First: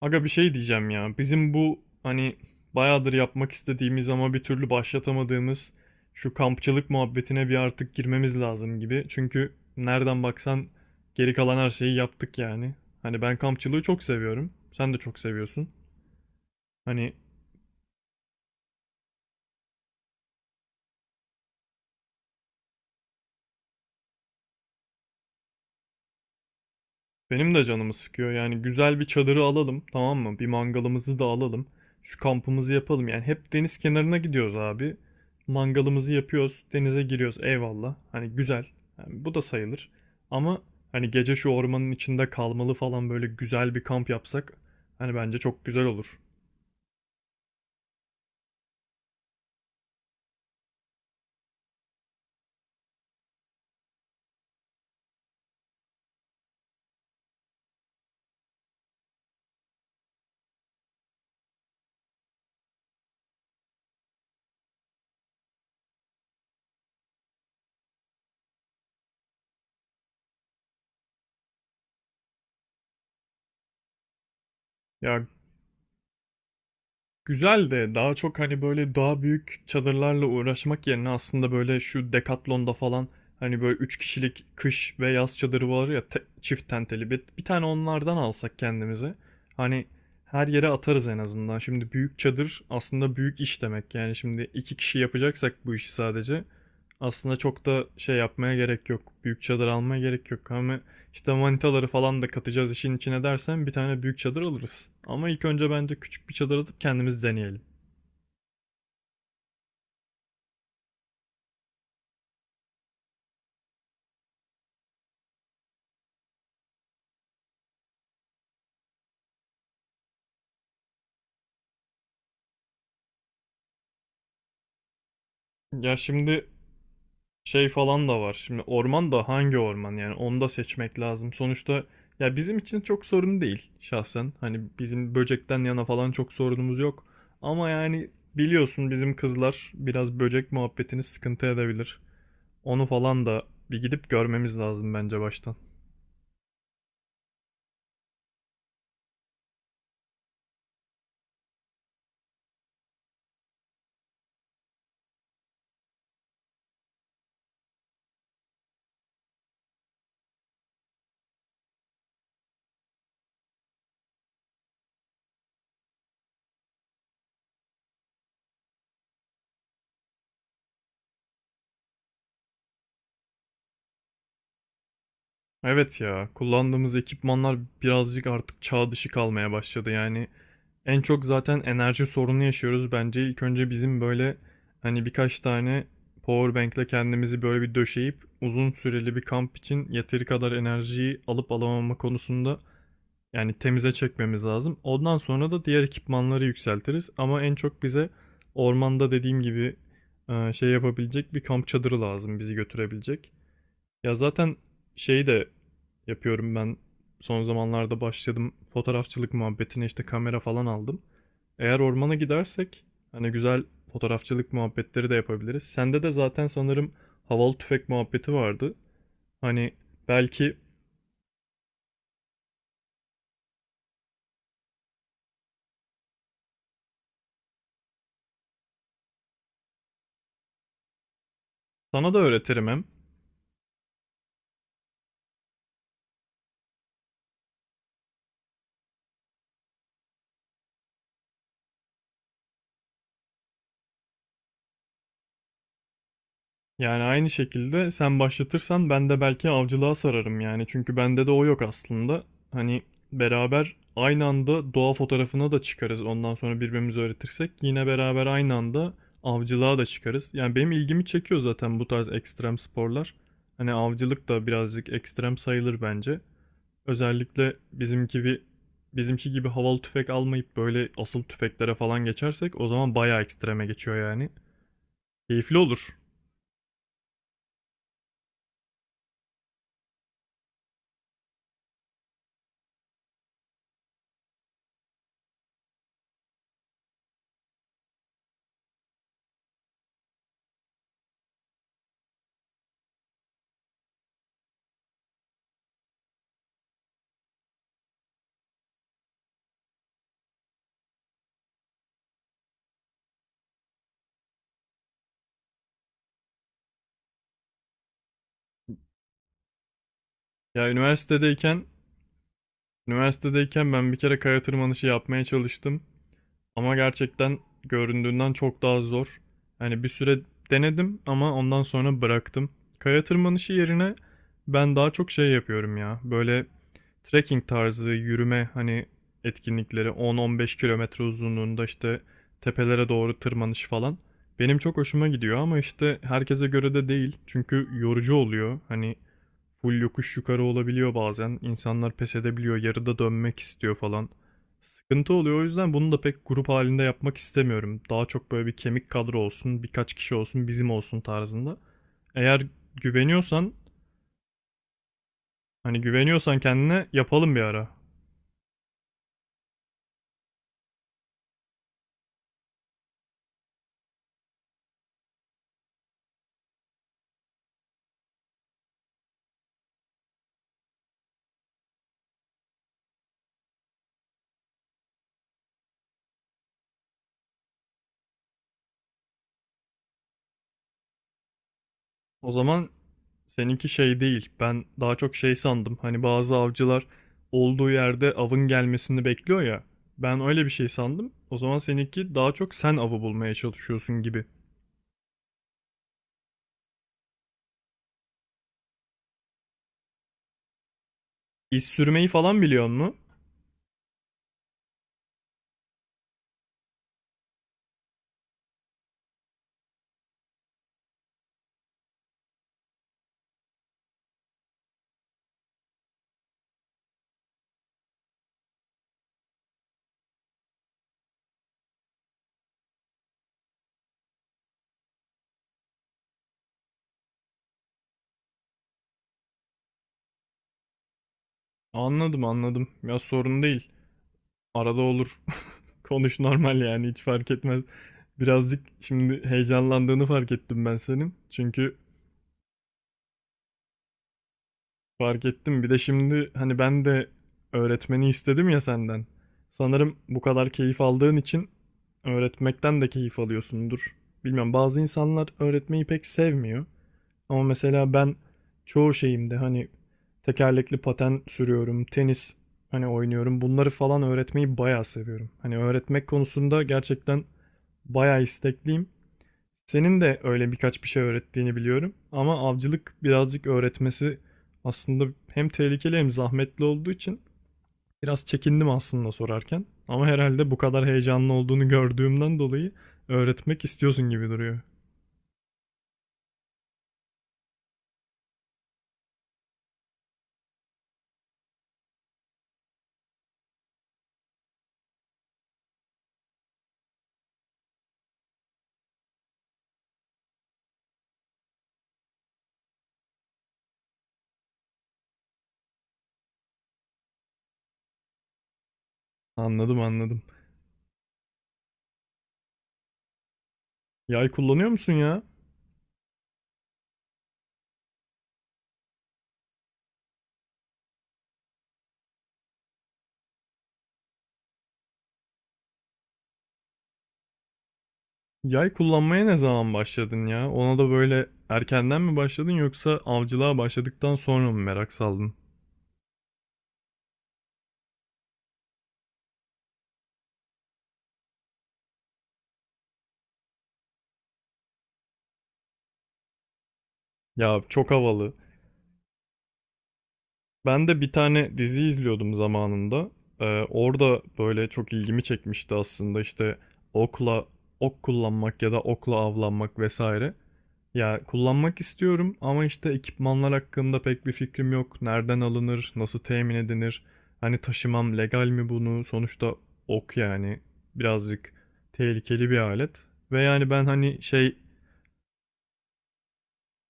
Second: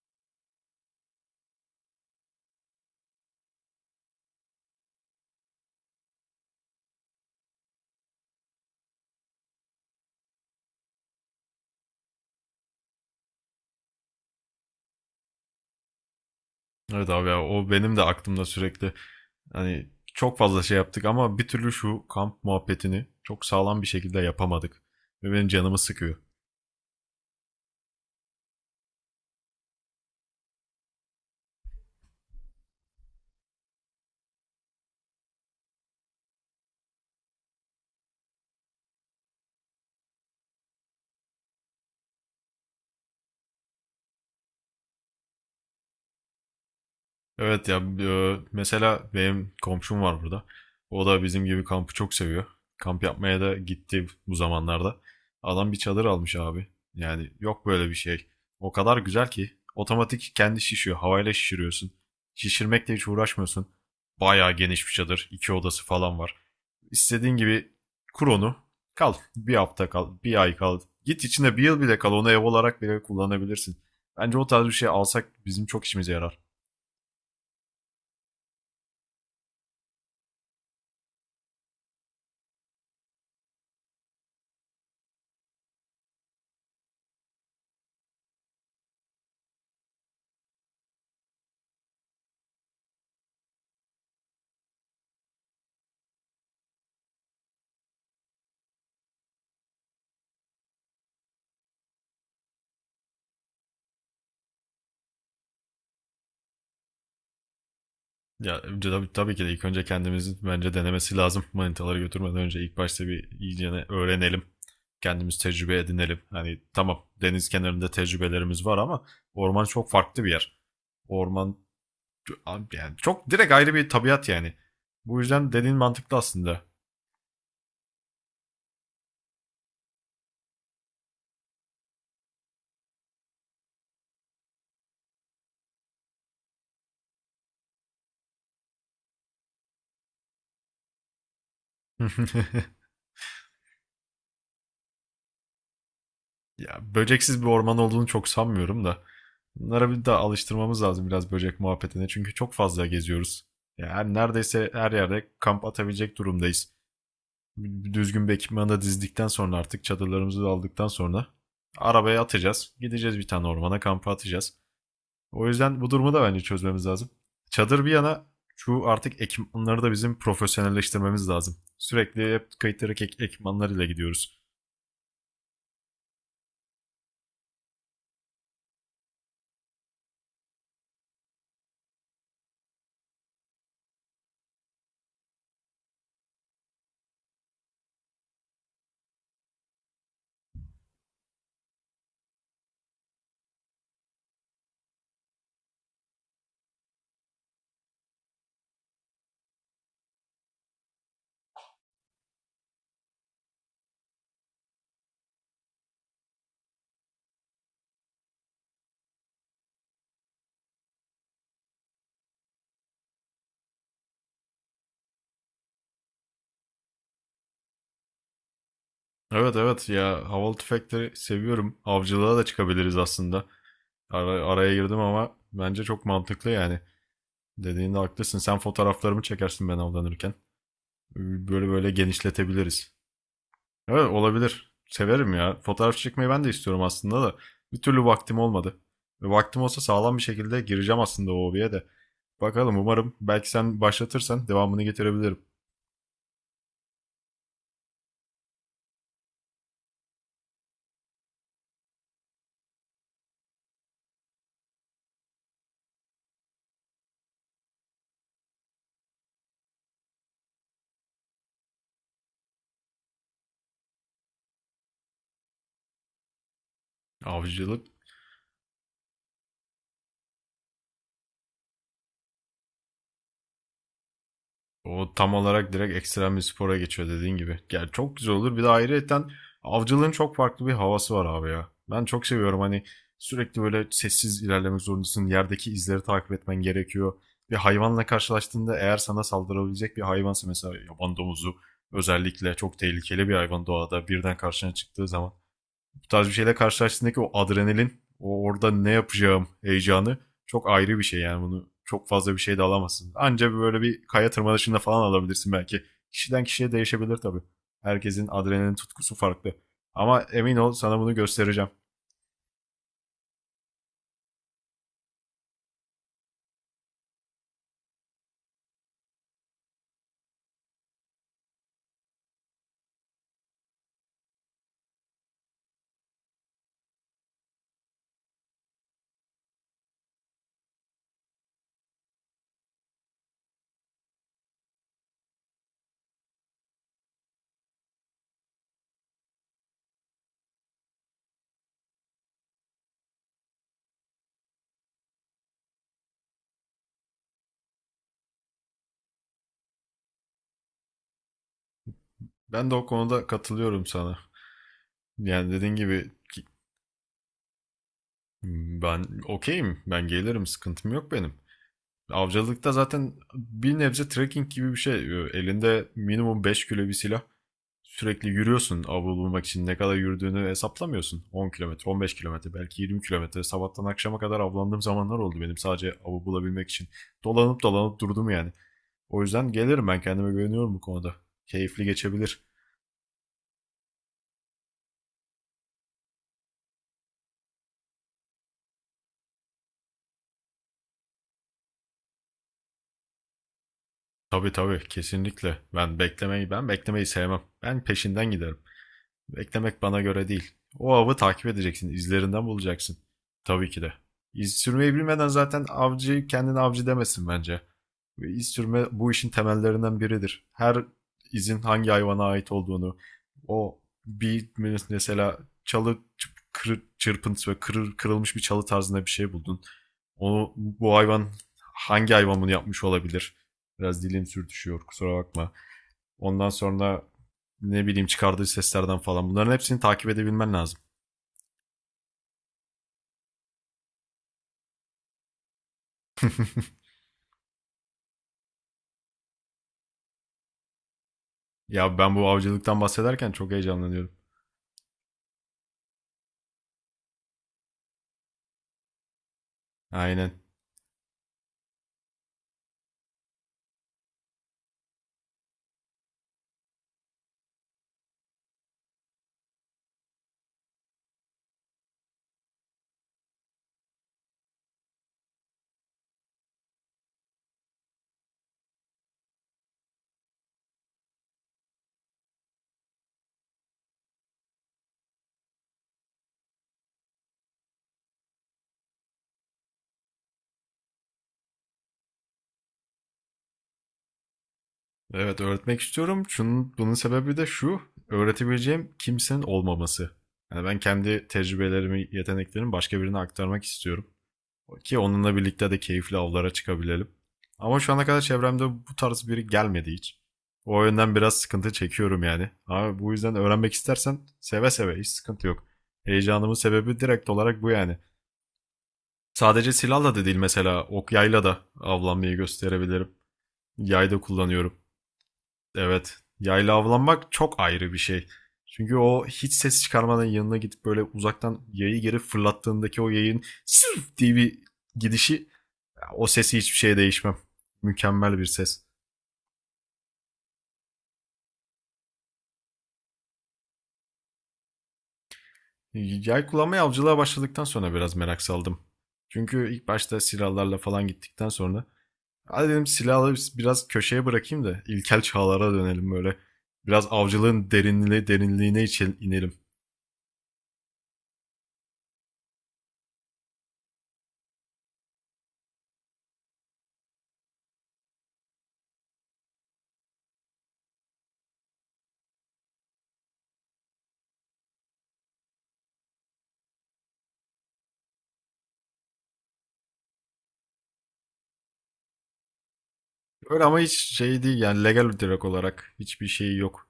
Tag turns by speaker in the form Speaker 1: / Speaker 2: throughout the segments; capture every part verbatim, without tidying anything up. Speaker 1: Aga bir şey diyeceğim ya. Bizim bu hani bayağıdır yapmak istediğimiz ama bir türlü başlatamadığımız şu kampçılık muhabbetine bir artık girmemiz lazım gibi. Çünkü nereden baksan geri kalan her şeyi yaptık yani. Hani ben kampçılığı çok seviyorum. Sen de çok seviyorsun.
Speaker 2: Evet
Speaker 1: Hani.
Speaker 2: abi ya, o benim de aklımda sürekli. Hani çok fazla şey yaptık ama bir türlü şu kamp muhabbetini çok sağlam bir şekilde yapamadık. Ve benim canımı sıkıyor.
Speaker 1: Benim de canımı sıkıyor. Yani güzel bir çadırı alalım, tamam mı? Bir mangalımızı da alalım. Şu kampımızı yapalım. Yani hep deniz kenarına gidiyoruz abi. Mangalımızı yapıyoruz, denize giriyoruz. Eyvallah. Hani güzel. Yani bu da sayılır. Ama hani gece şu ormanın içinde kalmalı falan böyle güzel bir kamp yapsak hani bence çok güzel olur.
Speaker 2: Evet ya e, mesela benim komşum var burada. O da bizim gibi kampı çok seviyor. Kamp yapmaya da gitti bu zamanlarda. Adam bir çadır almış abi. Yani yok böyle bir şey. O kadar güzel ki otomatik kendi şişiyor. Havayla şişiriyorsun. Şişirmekle hiç uğraşmıyorsun. Bayağı geniş bir çadır. İki odası falan var. İstediğin gibi kur onu. Kal. Bir hafta kal. Bir ay kal. Git içinde bir yıl bile kal. Onu ev olarak bile kullanabilirsin. Bence o tarz bir şey
Speaker 1: Ya,
Speaker 2: alsak bizim çok işimize yarar.
Speaker 1: güzel de daha çok hani böyle daha büyük çadırlarla uğraşmak yerine aslında böyle şu Decathlon'da falan hani böyle üç kişilik kış ve yaz çadırı var ya te- çift tenteli bir, bir tane onlardan alsak kendimize. Hani her yere atarız en azından. Şimdi büyük çadır aslında büyük iş demek. Yani şimdi iki kişi yapacaksak bu işi sadece aslında çok da şey yapmaya gerek yok. Büyük çadır almaya gerek yok. Ama işte manitaları falan da katacağız işin içine dersen bir tane büyük çadır alırız. Ama ilk önce bence küçük bir çadır atıp kendimiz deneyelim.
Speaker 2: Ya önce tabii, tabii ki de ilk önce kendimizin bence denemesi lazım. Manitaları götürmeden önce ilk başta bir iyicene öğrenelim. Kendimiz tecrübe edinelim. Hani tamam, deniz kenarında tecrübelerimiz var ama orman çok farklı bir yer. Orman, yani çok direkt ayrı bir tabiat yani. Bu yüzden dediğin
Speaker 1: Ya
Speaker 2: mantıklı
Speaker 1: şimdi
Speaker 2: aslında.
Speaker 1: şey falan da var. Şimdi orman da hangi orman yani onu da seçmek lazım. Sonuçta ya bizim için çok sorun değil şahsen. Hani bizim böcekten yana falan çok sorunumuz yok. Ama yani biliyorsun bizim kızlar biraz böcek muhabbetini sıkıntı edebilir. Onu falan da bir gidip görmemiz lazım bence baştan.
Speaker 2: Ya böceksiz bir orman olduğunu çok sanmıyorum da. Bunlara bir daha alıştırmamız lazım biraz böcek muhabbetine. Çünkü çok fazla geziyoruz. Yani neredeyse her yerde kamp atabilecek durumdayız. Düzgün bir ekipmanı da dizdikten sonra, artık çadırlarımızı da aldıktan sonra arabaya atacağız. Gideceğiz bir tane ormana kampa atacağız. O yüzden bu durumu da bence çözmemiz lazım. Çadır bir yana, şu artık ekipmanları da bizim profesyonelleştirmemiz lazım. Sürekli hep kayıtları ek ekipmanlarıyla gidiyoruz.
Speaker 1: Evet ya, kullandığımız ekipmanlar birazcık artık çağ dışı kalmaya başladı. Yani en çok zaten enerji sorunu yaşıyoruz. Bence ilk önce bizim böyle hani birkaç tane power bank'le kendimizi böyle bir döşeyip uzun süreli bir kamp için yeteri kadar enerjiyi alıp alamama konusunda yani temize çekmemiz lazım. Ondan sonra da diğer ekipmanları yükseltiriz. Ama en çok bize ormanda dediğim gibi e, şey yapabilecek bir kamp çadırı lazım bizi götürebilecek. Ya zaten şeyi de yapıyorum ben, son zamanlarda başladım fotoğrafçılık muhabbetine, işte kamera falan aldım. Eğer ormana gidersek hani güzel fotoğrafçılık muhabbetleri de yapabiliriz. Sende de zaten sanırım havalı tüfek muhabbeti vardı.
Speaker 2: Evet
Speaker 1: Hani
Speaker 2: evet ya, havalı
Speaker 1: belki
Speaker 2: tüfekleri seviyorum. Avcılığa da çıkabiliriz aslında. Ara- araya girdim ama bence çok mantıklı yani. Dediğinde haklısın. Sen fotoğraflarımı çekersin ben avlanırken. Böyle böyle
Speaker 1: sana da öğretirim hem.
Speaker 2: genişletebiliriz. Evet, olabilir. Severim ya. Fotoğraf çekmeyi ben de istiyorum aslında da. Bir türlü vaktim olmadı. Ve vaktim olsa sağlam bir şekilde gireceğim aslında o hobiye de. Bakalım, umarım belki sen başlatırsan devamını getirebilirim.
Speaker 1: Yani aynı şekilde sen başlatırsan ben de belki avcılığa sararım yani. Çünkü bende de o yok aslında. Hani beraber aynı anda doğa fotoğrafına da çıkarız. Ondan sonra birbirimize öğretirsek yine beraber aynı anda avcılığa da çıkarız. Yani benim ilgimi çekiyor zaten bu tarz ekstrem sporlar. Hani avcılık da birazcık ekstrem sayılır bence. Özellikle
Speaker 2: Avcılık.
Speaker 1: bizimki bir bizimki gibi havalı tüfek almayıp böyle asıl tüfeklere falan geçersek o zaman bayağı ekstreme geçiyor yani.
Speaker 2: O tam
Speaker 1: Keyifli
Speaker 2: olarak
Speaker 1: olur.
Speaker 2: direkt ekstrem bir spora geçiyor dediğin gibi. Yani çok güzel olur. Bir de ayrıyeten avcılığın çok farklı bir havası var abi ya. Ben çok seviyorum. Hani sürekli böyle sessiz ilerlemek zorundasın. Yerdeki izleri takip etmen gerekiyor. Bir hayvanla karşılaştığında, eğer sana saldırabilecek bir hayvansa, mesela yaban domuzu özellikle çok tehlikeli bir hayvan, doğada birden karşına çıktığı zaman bu tarz bir şeyle karşılaştığındaki o adrenalin, o orada ne yapacağım heyecanı çok ayrı bir şey yani. Bunu çok fazla bir şey de alamazsın. Anca böyle bir kaya tırmanışında falan alabilirsin belki. Kişiden kişiye değişebilir tabii. Herkesin adrenalin tutkusu farklı. Ama emin
Speaker 1: Ya,
Speaker 2: ol, sana bunu
Speaker 1: üniversitedeyken
Speaker 2: göstereceğim.
Speaker 1: Üniversitedeyken ben bir kere kaya tırmanışı yapmaya çalıştım. Ama gerçekten göründüğünden çok daha zor. Hani bir süre denedim ama ondan sonra bıraktım. Kaya tırmanışı yerine ben daha çok şey yapıyorum ya. Böyle trekking tarzı yürüme hani etkinlikleri, on on beş kilometre uzunluğunda işte tepelere doğru tırmanış falan. Benim çok hoşuma gidiyor ama işte herkese göre de değil. Çünkü yorucu oluyor. Hani full yokuş yukarı olabiliyor bazen. İnsanlar pes edebiliyor, yarıda dönmek istiyor falan. Sıkıntı oluyor, o yüzden bunu da pek grup halinde yapmak istemiyorum. Daha çok böyle bir kemik kadro olsun, birkaç kişi olsun, bizim olsun tarzında. Eğer
Speaker 2: Ben de o konuda
Speaker 1: güveniyorsan,
Speaker 2: katılıyorum sana. Yani dediğin
Speaker 1: hani
Speaker 2: gibi,
Speaker 1: güveniyorsan kendine, yapalım bir ara.
Speaker 2: ben okeyim. Ben gelirim. Sıkıntım yok benim. Avcılıkta zaten bir nebze trekking gibi bir şey. Elinde minimum beş kilo bir silah. Sürekli yürüyorsun, avlu bulmak için ne kadar yürüdüğünü hesaplamıyorsun. on kilometre, on beş kilometre, belki yirmi kilometre. Sabahtan akşama kadar avlandığım zamanlar oldu benim sadece avı bulabilmek için. Dolanıp dolanıp durdum yani. O yüzden gelirim, ben kendime güveniyorum bu konuda. Keyifli
Speaker 1: O
Speaker 2: geçebilir.
Speaker 1: zaman seninki şey değil. Ben daha çok şey sandım. Hani bazı avcılar olduğu yerde avın gelmesini bekliyor ya. Ben öyle bir şey sandım. O zaman seninki daha çok sen avı bulmaya çalışıyorsun gibi.
Speaker 2: Tabii, tabii, kesinlikle. Ben beklemeyi ben beklemeyi sevmem. Ben peşinden giderim. Beklemek bana göre değil. O avı takip
Speaker 1: İz
Speaker 2: edeceksin.
Speaker 1: sürmeyi falan
Speaker 2: İzlerinden
Speaker 1: biliyor
Speaker 2: bulacaksın.
Speaker 1: mu?
Speaker 2: Tabii ki de. İz sürmeyi bilmeden zaten avcı kendini avcı demesin bence. Ve iz sürme bu işin temellerinden biridir. Her izin hangi hayvana ait olduğunu, o bir mesela çalı çırp- çırpıntısı ve kırır, kırılmış bir çalı tarzında bir şey buldun. Onu bu hayvan Hangi hayvan bunu yapmış olabilir? Biraz dilim sürtüşüyor, kusura bakma. Ondan sonra ne bileyim, çıkardığı seslerden falan bunların hepsini takip edebilmen lazım.
Speaker 1: Anladım anladım. Ya sorun değil. Arada olur. Konuş normal, yani hiç fark etmez. Birazcık şimdi heyecanlandığını fark ettim ben senin. Çünkü
Speaker 2: Ya ben bu avcılıktan bahsederken çok heyecanlanıyorum.
Speaker 1: fark ettim. Bir de şimdi hani ben de öğretmeni istedim ya senden. Sanırım bu
Speaker 2: Aynen.
Speaker 1: kadar keyif aldığın için öğretmekten de keyif alıyorsundur. Bilmem, bazı insanlar öğretmeyi pek sevmiyor. Ama mesela ben çoğu şeyimde hani tekerlekli paten sürüyorum, tenis hani oynuyorum. Bunları falan öğretmeyi bayağı seviyorum. Hani öğretmek konusunda gerçekten bayağı istekliyim. Senin de öyle birkaç bir şey öğrettiğini biliyorum ama avcılık birazcık öğretmesi aslında hem tehlikeli hem zahmetli olduğu için biraz çekindim aslında sorarken. Ama herhalde bu kadar heyecanlı olduğunu gördüğümden dolayı öğretmek istiyorsun gibi duruyor.
Speaker 2: Evet, öğretmek istiyorum. Şunun, bunun sebebi de şu. Öğretebileceğim kimsenin olmaması. Yani ben kendi tecrübelerimi, yeteneklerimi başka birine aktarmak istiyorum. Ki onunla birlikte de keyifli avlara çıkabilelim. Ama şu ana kadar çevremde bu tarz biri gelmedi hiç. O yönden biraz sıkıntı çekiyorum yani. Abi, bu yüzden öğrenmek istersen seve seve, hiç sıkıntı yok. Heyecanımın sebebi direkt olarak bu yani. Sadece
Speaker 1: Anladım
Speaker 2: silahla
Speaker 1: anladım.
Speaker 2: da değil, mesela ok yayla da avlanmayı gösterebilirim. Yay da
Speaker 1: Yay kullanıyor
Speaker 2: kullanıyorum.
Speaker 1: musun ya?
Speaker 2: Evet, yayla avlanmak çok ayrı bir şey. Çünkü o hiç ses çıkarmadan yanına gidip böyle uzaktan yayı geri fırlattığındaki o yayın sırf diye bir gidişi, o sesi hiçbir şeye değişmem. Mükemmel bir
Speaker 1: Yay
Speaker 2: ses.
Speaker 1: kullanmaya ne zaman başladın ya? Ona da böyle erkenden mi başladın yoksa avcılığa başladıktan sonra mı merak saldın?
Speaker 2: Yay kullanmaya avcılığa başladıktan sonra biraz merak saldım. Çünkü ilk başta silahlarla falan gittikten sonra hadi dedim, silahları biraz köşeye bırakayım da ilkel çağlara dönelim böyle. Biraz
Speaker 1: Ya
Speaker 2: avcılığın
Speaker 1: çok
Speaker 2: derinliği
Speaker 1: havalı.
Speaker 2: derinliğine inelim.
Speaker 1: Ben de bir tane dizi izliyordum zamanında. Ee, orada böyle çok ilgimi çekmişti aslında işte okla ok kullanmak ya da okla avlanmak vesaire. Ya kullanmak istiyorum ama işte ekipmanlar hakkında pek bir fikrim yok. Nereden alınır, nasıl temin edilir? Hani taşımam legal mi bunu? Sonuçta ok yani birazcık tehlikeli bir alet. Ve
Speaker 2: Öyle
Speaker 1: yani
Speaker 2: ama
Speaker 1: ben
Speaker 2: hiç
Speaker 1: hani
Speaker 2: şey
Speaker 1: şey.
Speaker 2: değil yani, legal, direkt olarak hiçbir şey yok.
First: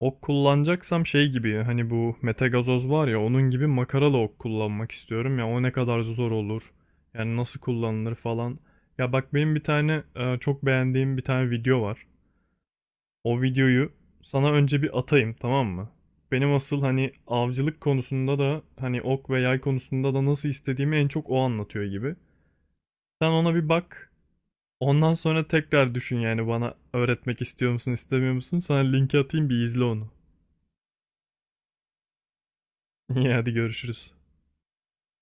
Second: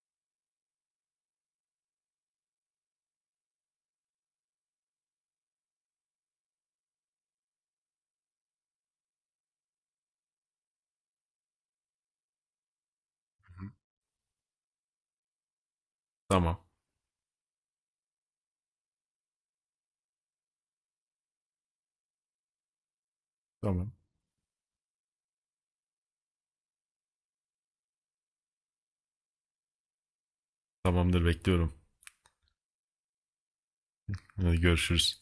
Speaker 1: Ok kullanacaksam şey gibi hani bu metagazoz var ya onun gibi makaralı ok kullanmak istiyorum ya, o ne kadar zor olur. Yani nasıl kullanılır falan. Ya bak, benim bir tane e, çok beğendiğim bir tane video var. O videoyu sana önce bir atayım, tamam mı? Benim
Speaker 2: Tamam.
Speaker 1: asıl hani avcılık konusunda da hani ok ve yay konusunda da nasıl istediğimi en çok o anlatıyor gibi. Sen ona bir
Speaker 2: Tamam.
Speaker 1: bak. Ondan sonra tekrar düşün yani, bana öğretmek istiyor musun istemiyor musun? Sana linki atayım, bir izle onu.
Speaker 2: Tamamdır, bekliyorum.
Speaker 1: İyi, hadi görüşürüz.
Speaker 2: Hadi görüşürüz.